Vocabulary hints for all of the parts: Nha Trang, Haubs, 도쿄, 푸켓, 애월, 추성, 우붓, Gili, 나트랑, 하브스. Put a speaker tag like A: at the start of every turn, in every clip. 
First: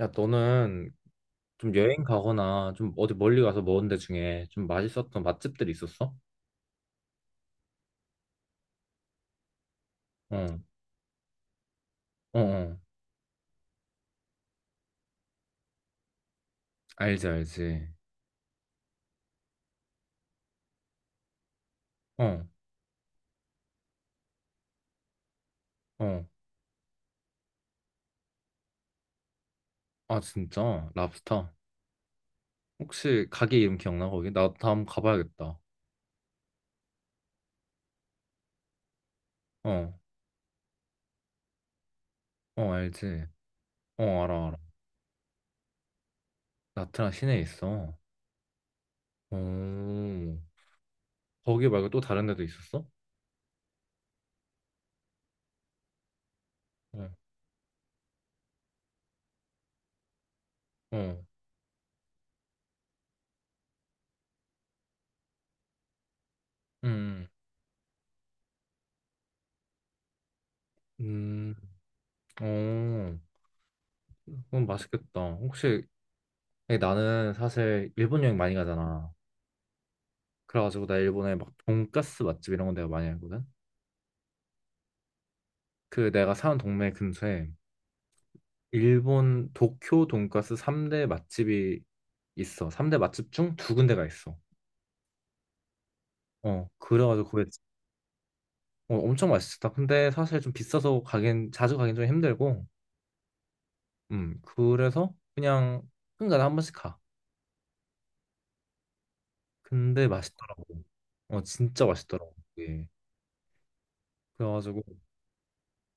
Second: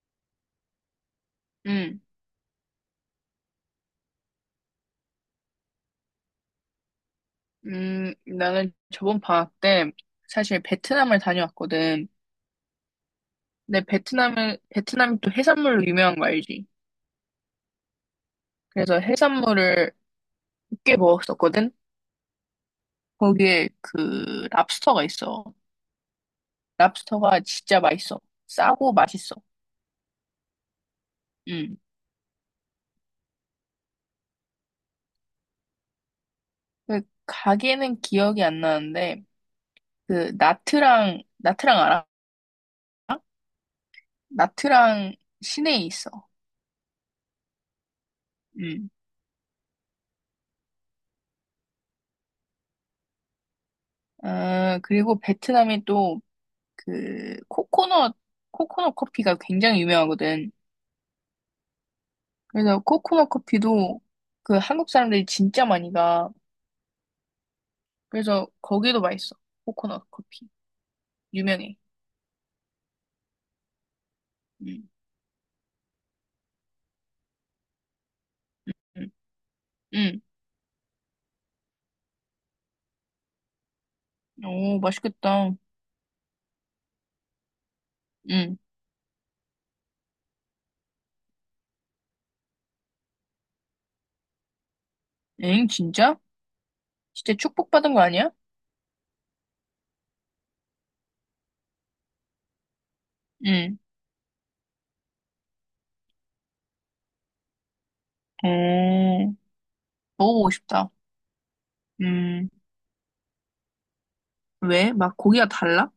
A: 야, 너는 좀
B: 음,
A: 여행 가거나 좀 어디 멀리 가서 먹은 데 중에 좀 맛있었던 맛집들 있었어?
B: 나는 저번 방학 때
A: 어,
B: 사실 베트남을 다녀왔거든.
A: 어, 어.
B: 근데 베트남이 또 해산물로 유명한 거 알지?
A: 알지, 알지.
B: 그래서 해산물을 꽤 먹었었거든?
A: 어,
B: 거기에 그 랍스터가 있어.
A: 어.
B: 랍스터가 진짜 맛있어. 싸고 맛있어.
A: 아, 진짜? 랍스터?
B: 음.
A: 혹시 가게 이름 기억나, 거기? 나 다음 가봐야겠다.
B: 그 가게는 기억이 안 나는데,
A: 어,
B: 그 나트랑 알아?
A: 어, 알지. 어, 알아, 알아.
B: 나트랑 시내에 있어.
A: 나트랑 시내에 있어.
B: 음.
A: 오, 거기 말고 또 다른 데도 있었어?
B: 아, 그리고 베트남이 또
A: 어,
B: 그 코코넛 커피가 굉장히 유명하거든.
A: 어,
B: 그래서 코코넛 커피도 그 한국 사람들이 진짜 많이 가.
A: 음,
B: 그래서 거기도 맛있어. 코코넛 커피
A: 음,
B: 유명해.
A: 어. 그건
B: 응,
A: 맛있겠다. 혹시, 아니, 나는 사실 일본 여행 많이
B: 응,
A: 가잖아.
B: 응.
A: 그래가지고 나 일본에 막 돈가스 맛집 이런 건 내가 많이 알거든.
B: 오, 맛있겠다.
A: 그 내가 사는 동네 근처에
B: 응.
A: 일본 도쿄 돈가스 3대 맛집이 있어. 3대 맛집 중 두 군데가 있어.
B: 엥, 진짜?
A: 어, 그래가지고
B: 진짜
A: 거기
B: 축복받은 거 아니야?
A: 어, 엄청 맛있었다. 근데 사실 좀 비싸서 가긴 자주 가긴 좀 힘들고,
B: 응.
A: 그래서 그냥 한간에 한 번씩 가.
B: 오,
A: 근데
B: 먹어보고
A: 맛있더라고.
B: 싶다.
A: 어, 진짜 맛있더라고.
B: 음,
A: 예. 그래가지고
B: 왜? 막 고기가 달라?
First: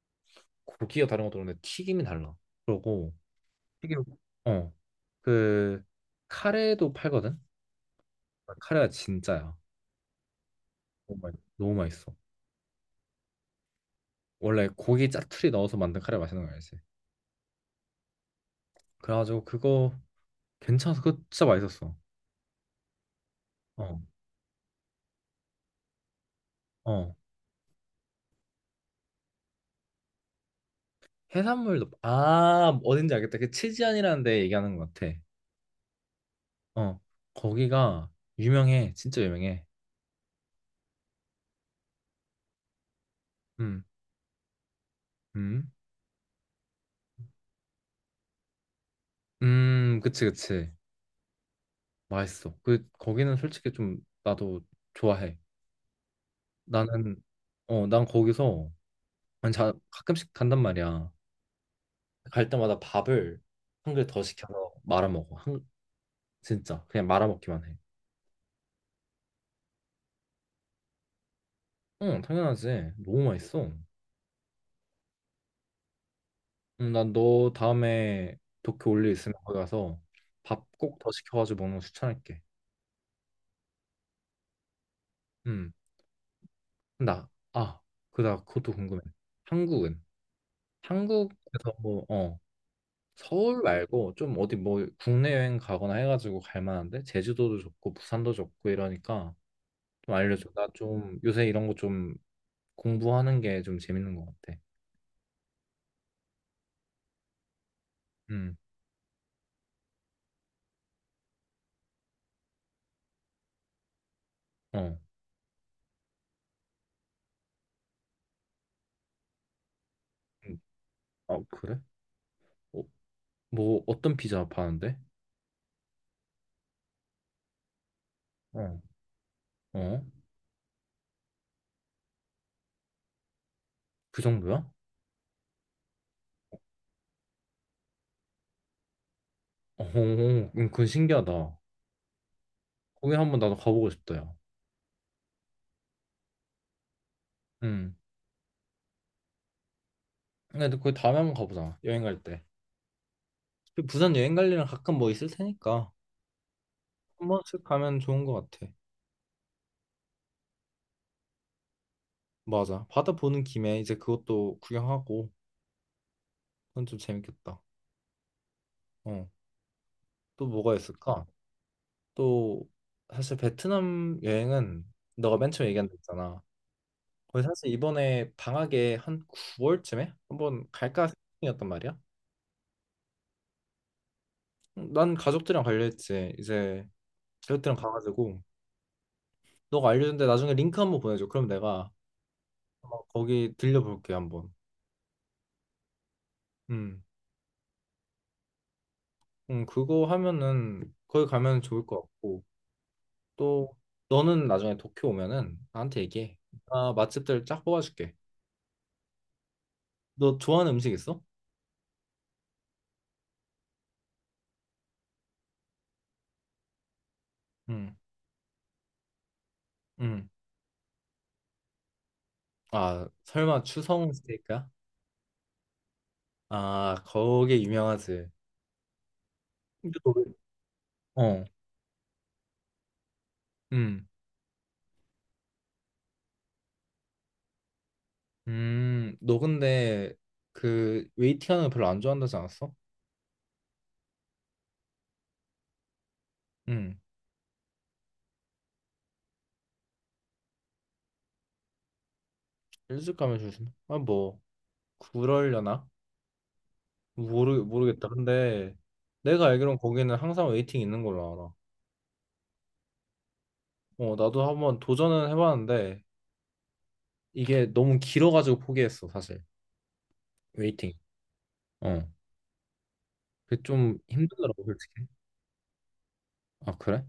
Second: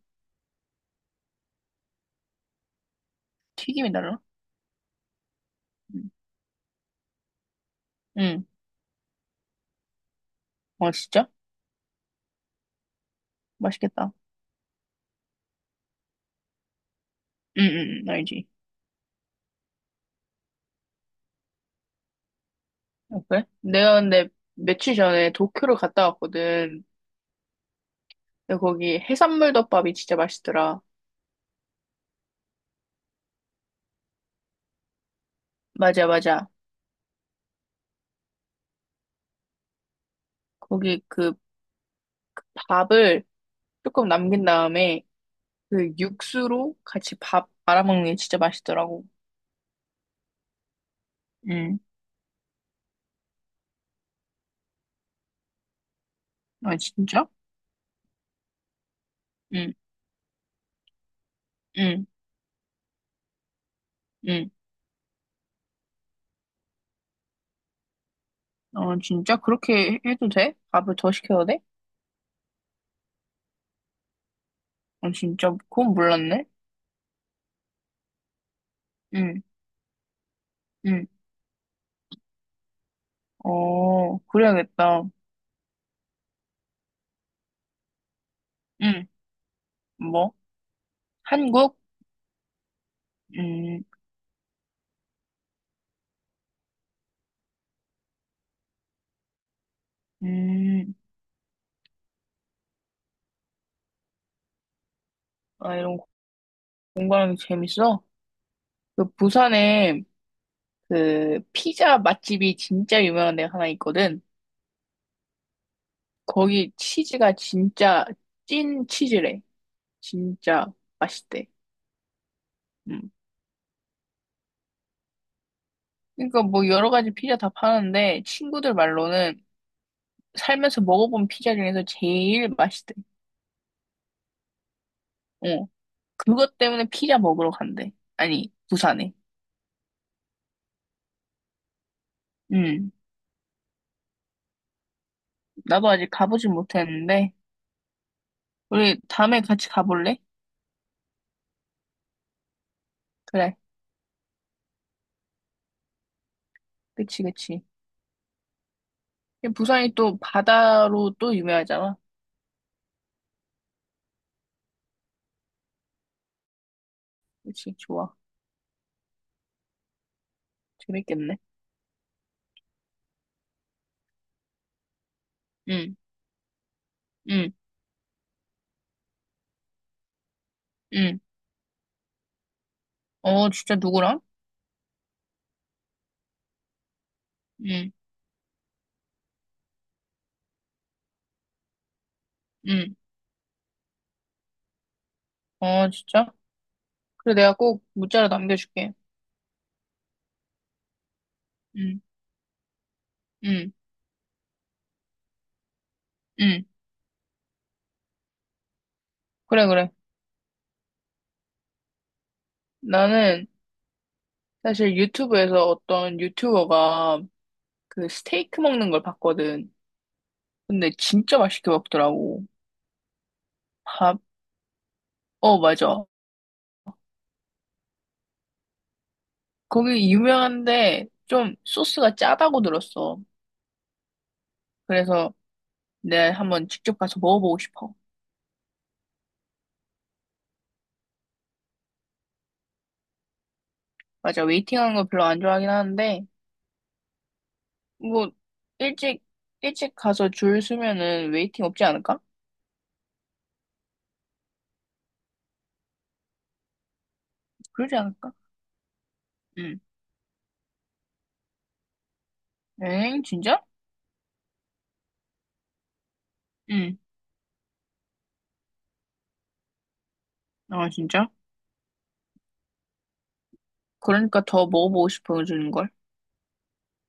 A: 고기가 다른 것도 그런데 튀김이 달라. 그러고
B: 튀김이
A: 튀김.
B: 달라?
A: 어. 그
B: 응.
A: 카레도 팔거든.
B: 응.
A: 카레가 진짜야.
B: 어, 진짜?
A: 너무 맛있어.
B: 맛있겠다.
A: 원래 고기 짜투리 넣어서 만든 카레 맛있는 거 알지?
B: 응, 응, 응, 알지.
A: 그래가지고 그거 괜찮아서 그거 진짜 맛있었어.
B: 아, 그래?
A: 어,
B: 내가 근데 며칠 전에 도쿄를 갔다 왔거든.
A: 어.
B: 근데 거기 해산물 덮밥이 진짜 맛있더라.
A: 해산물도 아 어딘지 알겠다. 그 치즈안이라는 데 얘기하는 것 같아.
B: 맞아, 맞아.
A: 어, 거기가 유명해. 진짜 유명해.
B: 거기 그 밥을
A: 음,
B: 조금 남긴 다음에
A: 음,
B: 그 육수로 같이 밥 말아먹는 게 진짜 맛있더라고.
A: 그치, 그치.
B: 응.
A: 맛있어. 그 거기는 솔직히 좀 나도 좋아해.
B: 아,
A: 나는
B: 진짜?
A: 어, 난 거기서 아니, 자,
B: 응,
A: 가끔씩 간단 말이야.
B: 응,
A: 갈 때마다 밥을 한 그릇 더
B: 응.
A: 시켜서 말아먹어. 한, 진짜 그냥 말아먹기만 해.
B: 어, 진짜? 그렇게 해도 돼? 밥을 더 시켜도 돼?
A: 응, 당연하지. 너무 맛있어.
B: 어, 진짜? 그건 몰랐네.
A: 응, 난너 다음에 도쿄 올일 있으면
B: 응,
A: 거기 가서 밥 꼭
B: 응.
A: 더 시켜가지고 먹는 거 추천할게.
B: 어, 그래야겠다.
A: 응, 나, 아, 그, 나 그것도 궁금해.
B: 응.
A: 한국은?
B: 뭐?
A: 한국에서
B: 한국?
A: 뭐, 어, 서울
B: 음,
A: 말고 좀 어디 뭐 국내 여행 가거나 해가지고 갈 만한데? 제주도도 좋고 부산도 좋고 이러니까 좀 알려줘. 나
B: 음.
A: 좀 요새 이런 거좀 공부하는 게 좀 재밌는 것 같아.
B: 아, 이런 공부하는 게 재밌어?
A: 음,
B: 그 부산에 그 피자 맛집이 진짜 유명한 데가 하나 있거든.
A: 어.
B: 거기 치즈가 진짜 찐 치즈래.
A: 음,
B: 진짜
A: 아,
B: 맛있대.
A: 그래? 어,
B: 음.
A: 뭐, 어떤 피자 파는데?
B: 그러니까 뭐 여러 가지 피자 다 파는데 친구들
A: 어,
B: 말로는
A: 어?
B: 살면서 먹어본 피자 중에서 제일 맛있대.
A: 그 정도야?
B: 어. 그것 때문에 피자 먹으러 간대. 아니, 부산에.
A: 어, 그건 신기하다.
B: 음.
A: 거기 한번 나도 가보고 싶다, 야.
B: 나도 아직 가보진 못했는데
A: 음.
B: 우리 다음에 같이 가볼래?
A: 근데 거기 다음에 한번 가보자. 여행 갈 때.
B: 그래.
A: 그 부산 여행 갈 일은 가끔 뭐 있을 테니까.
B: 그치,
A: 한 번씩
B: 그치.
A: 가면 좋은 것 같아.
B: 부산이 또 바다로 또 유명하잖아.
A: 맞아. 바다 보는 김에 이제 그것도 구경하고. 그건 좀 재밌겠다.
B: 그치, 좋아.
A: 어. 또 뭐가 있을까?
B: 재밌겠네.
A: 또, 사실 베트남 여행은 너가 맨 처음 얘기한 데
B: 응,
A: 있잖아. 거의
B: 응,
A: 사실 이번에 방학에 한 9월쯤에 한번 갈까 생각
B: 응.
A: 중이었단 말이야.
B: 어, 진짜 누구랑?
A: 난 가족들이랑 갈려 했지. 이제 가족들이랑
B: 응,
A: 가가지고 너가 알려준 데 나중에 링크 한번 보내줘. 그럼 내가
B: 응.
A: 아마 거기 들려볼게 한번.
B: 어, 진짜?
A: 음,
B: 그래, 내가 꼭 문자로 남겨줄게.
A: 그거 하면은 거기 가면 좋을 것
B: 응,
A: 같고
B: 응,
A: 또 너는 나중에 도쿄 오면은 나한테 얘기해.
B: 응.
A: 나 맛집들 쫙 뽑아줄게.
B: 그래, 그래.
A: 너 좋아하는 음식 있어?
B: 나는 사실 유튜브에서 어떤 유튜버가
A: 응,
B: 그 스테이크 먹는 걸 봤거든.
A: 응.
B: 근데 진짜 맛있게 먹더라고.
A: 아 설마 추성
B: 밥,
A: 스테이크야?
B: 어, 맞아.
A: 아 거기 유명하지. 근데 너
B: 거기
A: 왜-
B: 유명한데
A: 어.
B: 좀 소스가 짜다고 들었어.
A: 음,
B: 그래서 내가 한번 직접 가서 먹어보고 싶어.
A: 너 근데 그 웨이팅하는 거 별로 안 좋아한다지 않았어?
B: 맞아. 웨이팅하는 거 별로 안 좋아하긴 하는데,
A: 음,
B: 뭐, 일찍, 일찍 가서 줄 서면은 웨이팅 없지 않을까?
A: 일찍 가면 조심. 아, 뭐 그럴려나?
B: 그러지
A: 모르겠다.
B: 않을까?
A: 근데 내가 알기론
B: 응.
A: 거기는 항상 웨이팅 있는 걸로
B: 엥? 진짜?
A: 알아. 어, 나도 한번 도전은 해봤는데
B: 응.
A: 이게 너무 길어가지고 포기했어, 사실.
B: 아,
A: 웨이팅.
B: 진짜?
A: 어, 그게 좀
B: 그러니까
A: 힘들더라고,
B: 더
A: 솔직히.
B: 먹어보고 싶어, 주는 걸.
A: 아, 그래?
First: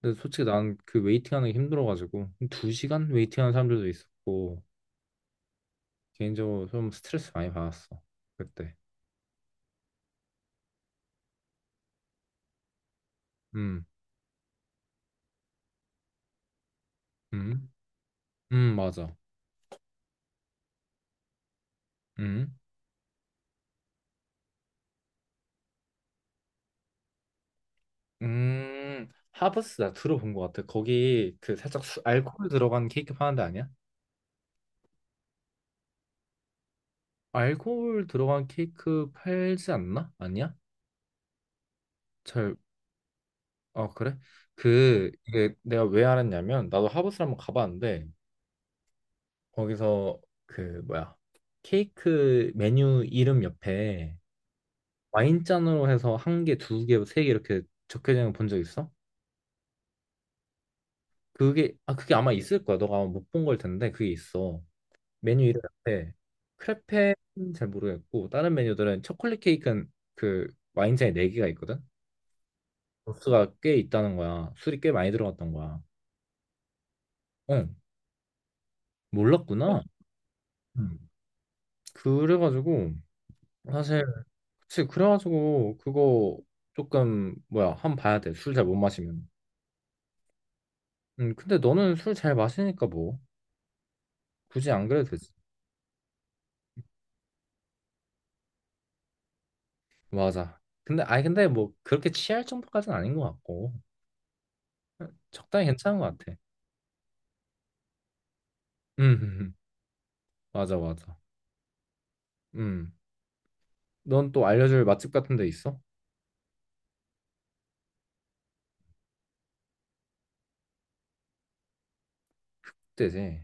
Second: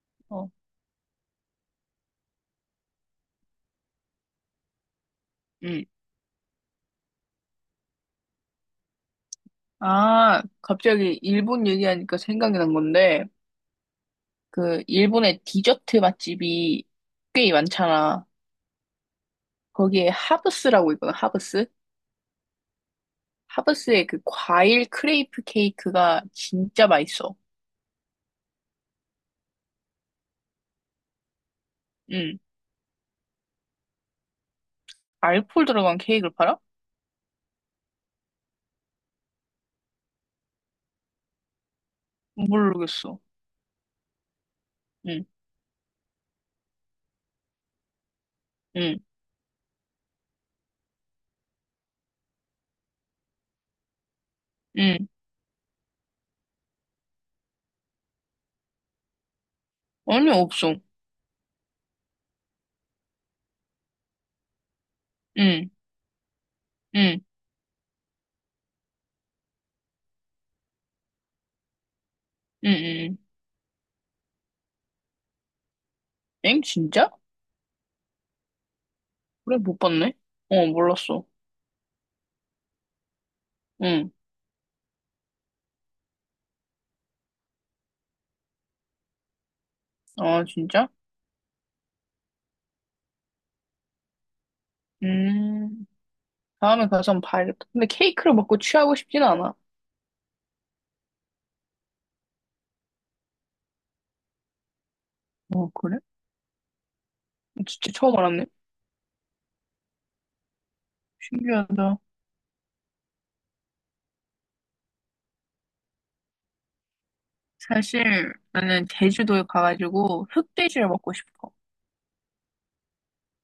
A: 근데 솔직히
B: 어.
A: 난 그 웨이팅하는 게 힘들어가지고 두 시간 웨이팅하는 사람들도 있었고
B: 응.
A: 개인적으로 좀 스트레스 많이 받았어 그때.
B: 아, 갑자기 일본 얘기하니까 생각이 난 건데,
A: 음.
B: 그, 일본의 디저트 맛집이 꽤
A: 음,
B: 많잖아.
A: 맞아.
B: 거기에 하브스라고 있거든, 하브스?
A: 음,
B: 하브스의 그 과일 크레이프 케이크가 진짜 맛있어.
A: 하브스 나 들어본 것 같아. 거기 그 살짝
B: 응.
A: 알코올 들어간 케이크 파는 데 아니야?
B: 알코올 들어간 케이크를 팔아?
A: 알코올 들어간 케이크 팔지 않나? 아니야? 잘,
B: 모르겠어.
A: 아, 그래? 그,
B: 응,
A: 이게 내가 왜 알았냐면, 나도 하브스 한번 가봤는데,
B: 응,
A: 거기서 그, 뭐야, 케이크 메뉴 이름 옆에
B: 응.
A: 와인잔으로 해서 한 개, 두 개, 세 개 이렇게 적혀있는 거 본 적 있어?
B: 아니, 없어.
A: 그게, 아, 그게 아마 있을 거야. 너가 아마 못 본 걸 텐데, 그게 있어. 메뉴
B: 응,
A: 이름인데 크레페는
B: 응,
A: 잘 모르겠고 다른 메뉴들은 초콜릿 케이크는 그 와인잔에 4개가 있거든?
B: 응, 응.
A: 도수가 꽤 있다는 거야. 술이 꽤 많이 들어갔던 거야.
B: 엥? 진짜?
A: 응, 어,
B: 그래, 못
A: 몰랐구나.
B: 봤네. 어,
A: 음.
B: 몰랐어.
A: 그래가지고 사실
B: 응.
A: 그치 그래가지고 그거 조금 뭐야 한번 봐야 돼. 술 잘 못 마시면.
B: 아, 진짜?
A: 근데 너는 술 잘 마시니까 뭐 굳이 안 그래도 되지.
B: 음, 다음에 가서 한번 봐야겠다. 근데 케이크를 먹고 취하고 싶진 않아.
A: 맞아. 근데 아니 근데 뭐 그렇게 취할 정도까지는 아닌 것 같고 응, 적당히
B: 어,
A: 괜찮은
B: 그래?
A: 것 같아.
B: 진짜 처음 알았네.
A: 음, 맞아 맞아.
B: 신기하다.
A: 음. 넌 또 알려줄 맛집 같은 데 있어?
B: 사실, 나는 제주도에 가가지고 흑돼지를 먹고 싶어.
A: 흑돼지.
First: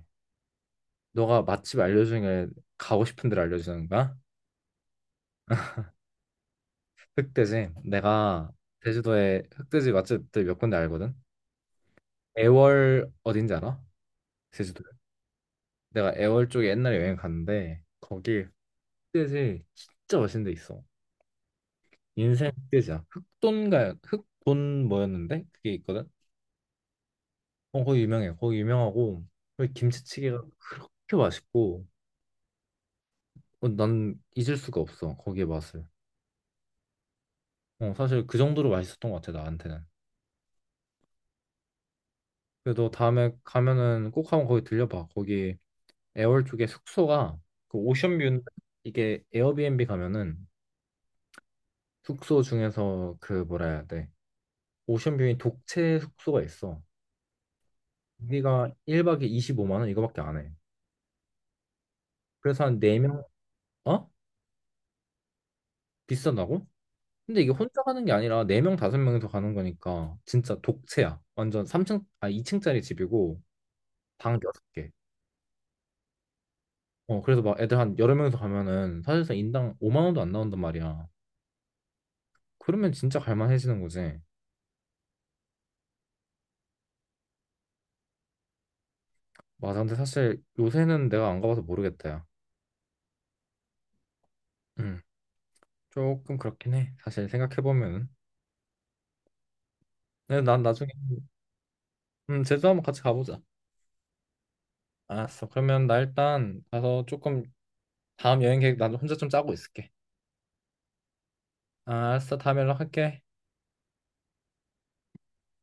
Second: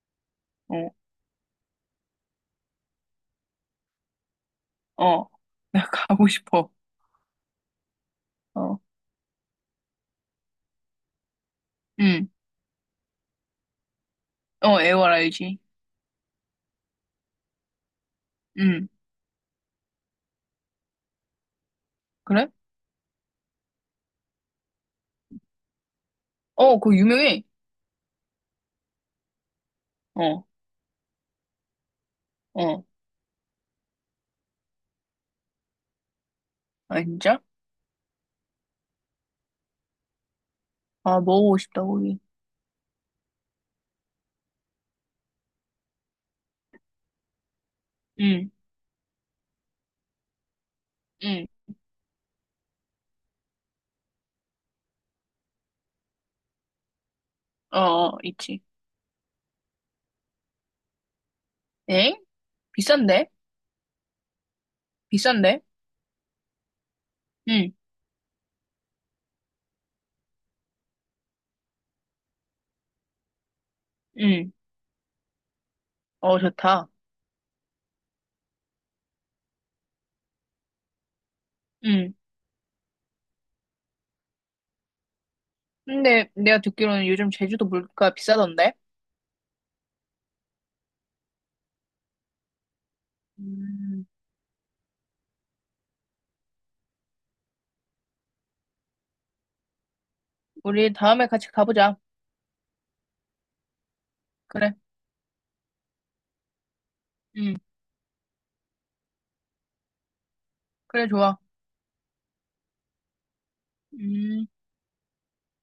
B: 어,
A: 너가 맛집 알려주는 게 가고 싶은 데를 알려주는 거야?
B: 어. 내가 가고 싶어.
A: 흑돼지. 내가
B: 어,
A: 제주도에 흑돼지 맛집들 몇 군데 알거든.
B: 응.
A: 애월 어딘지 알아?
B: 어,
A: 제주도.
B: 애월 알지?
A: 내가 애월 쪽에 옛날에 여행 갔는데 거기
B: 응.
A: 흑돼지 진짜 맛있는 데 있어.
B: 그래?
A: 인생 흑돼지야. 흑돈가 흑돈 뭐였는데 그게 있거든.
B: 어, 그거 유명해.
A: 어 거기 유명해. 거기 유명하고 거기 김치찌개가
B: 어.
A: 그렇게 맛있고
B: 어.
A: 어, 난 잊을 수가 없어 거기의 맛을.
B: 아, 진짜?
A: 어, 사실 그 정도로 맛있었던 것 같아, 나한테는.
B: 아, 먹어보고 싶다, 고기.
A: 그래도 다음에 가면은 꼭 한번 거기 들려봐. 거기 애월 쪽에 숙소가 그 오션뷰인데
B: 응,
A: 이게 에어비앤비 가면은
B: 응.
A: 숙소 중에서 그 뭐라 해야 돼? 오션뷰인 독채 숙소가 있어.
B: 어, 어, 있지.
A: 우리가 1박에 25만 원 이거밖에 안 해.
B: 엥?
A: 그래서 한 4명,
B: 비싼데?
A: 어?
B: 비싼데?
A: 비싸다고? 근데 이게
B: 응,
A: 혼자 가는 게 아니라 4명, 5명이서 가는 거니까 진짜 독채야. 완전 삼층아 2층짜리 집이고 방
B: 응.
A: 6개.
B: 어, 좋다.
A: 어, 그래서 막 애들 한 여러 명이서 가면은 사실상 인당 5만 원도 안 나온단 말이야.
B: 응.
A: 그러면 진짜 갈만해지는 거지.
B: 근데 내가 듣기로는 요즘 제주도 물가 비싸던데?
A: 맞아. 근데 사실 요새는 내가 안 가봐서 모르겠다. 야.
B: 음,
A: 음, 조금 그렇긴 해. 사실 생각해보면은. 근데 난 나중에,
B: 우리 다음에 같이 가보자.
A: 제주도 한번 같이 가보자.
B: 그래.
A: 알았어. 그러면 나 일단 가서 조금
B: 응,
A: 다음 여행 계획 나 혼자 좀 짜고 있을게.
B: 그래, 좋아.
A: 아, 알았어. 다음에 연락할게.
B: 음.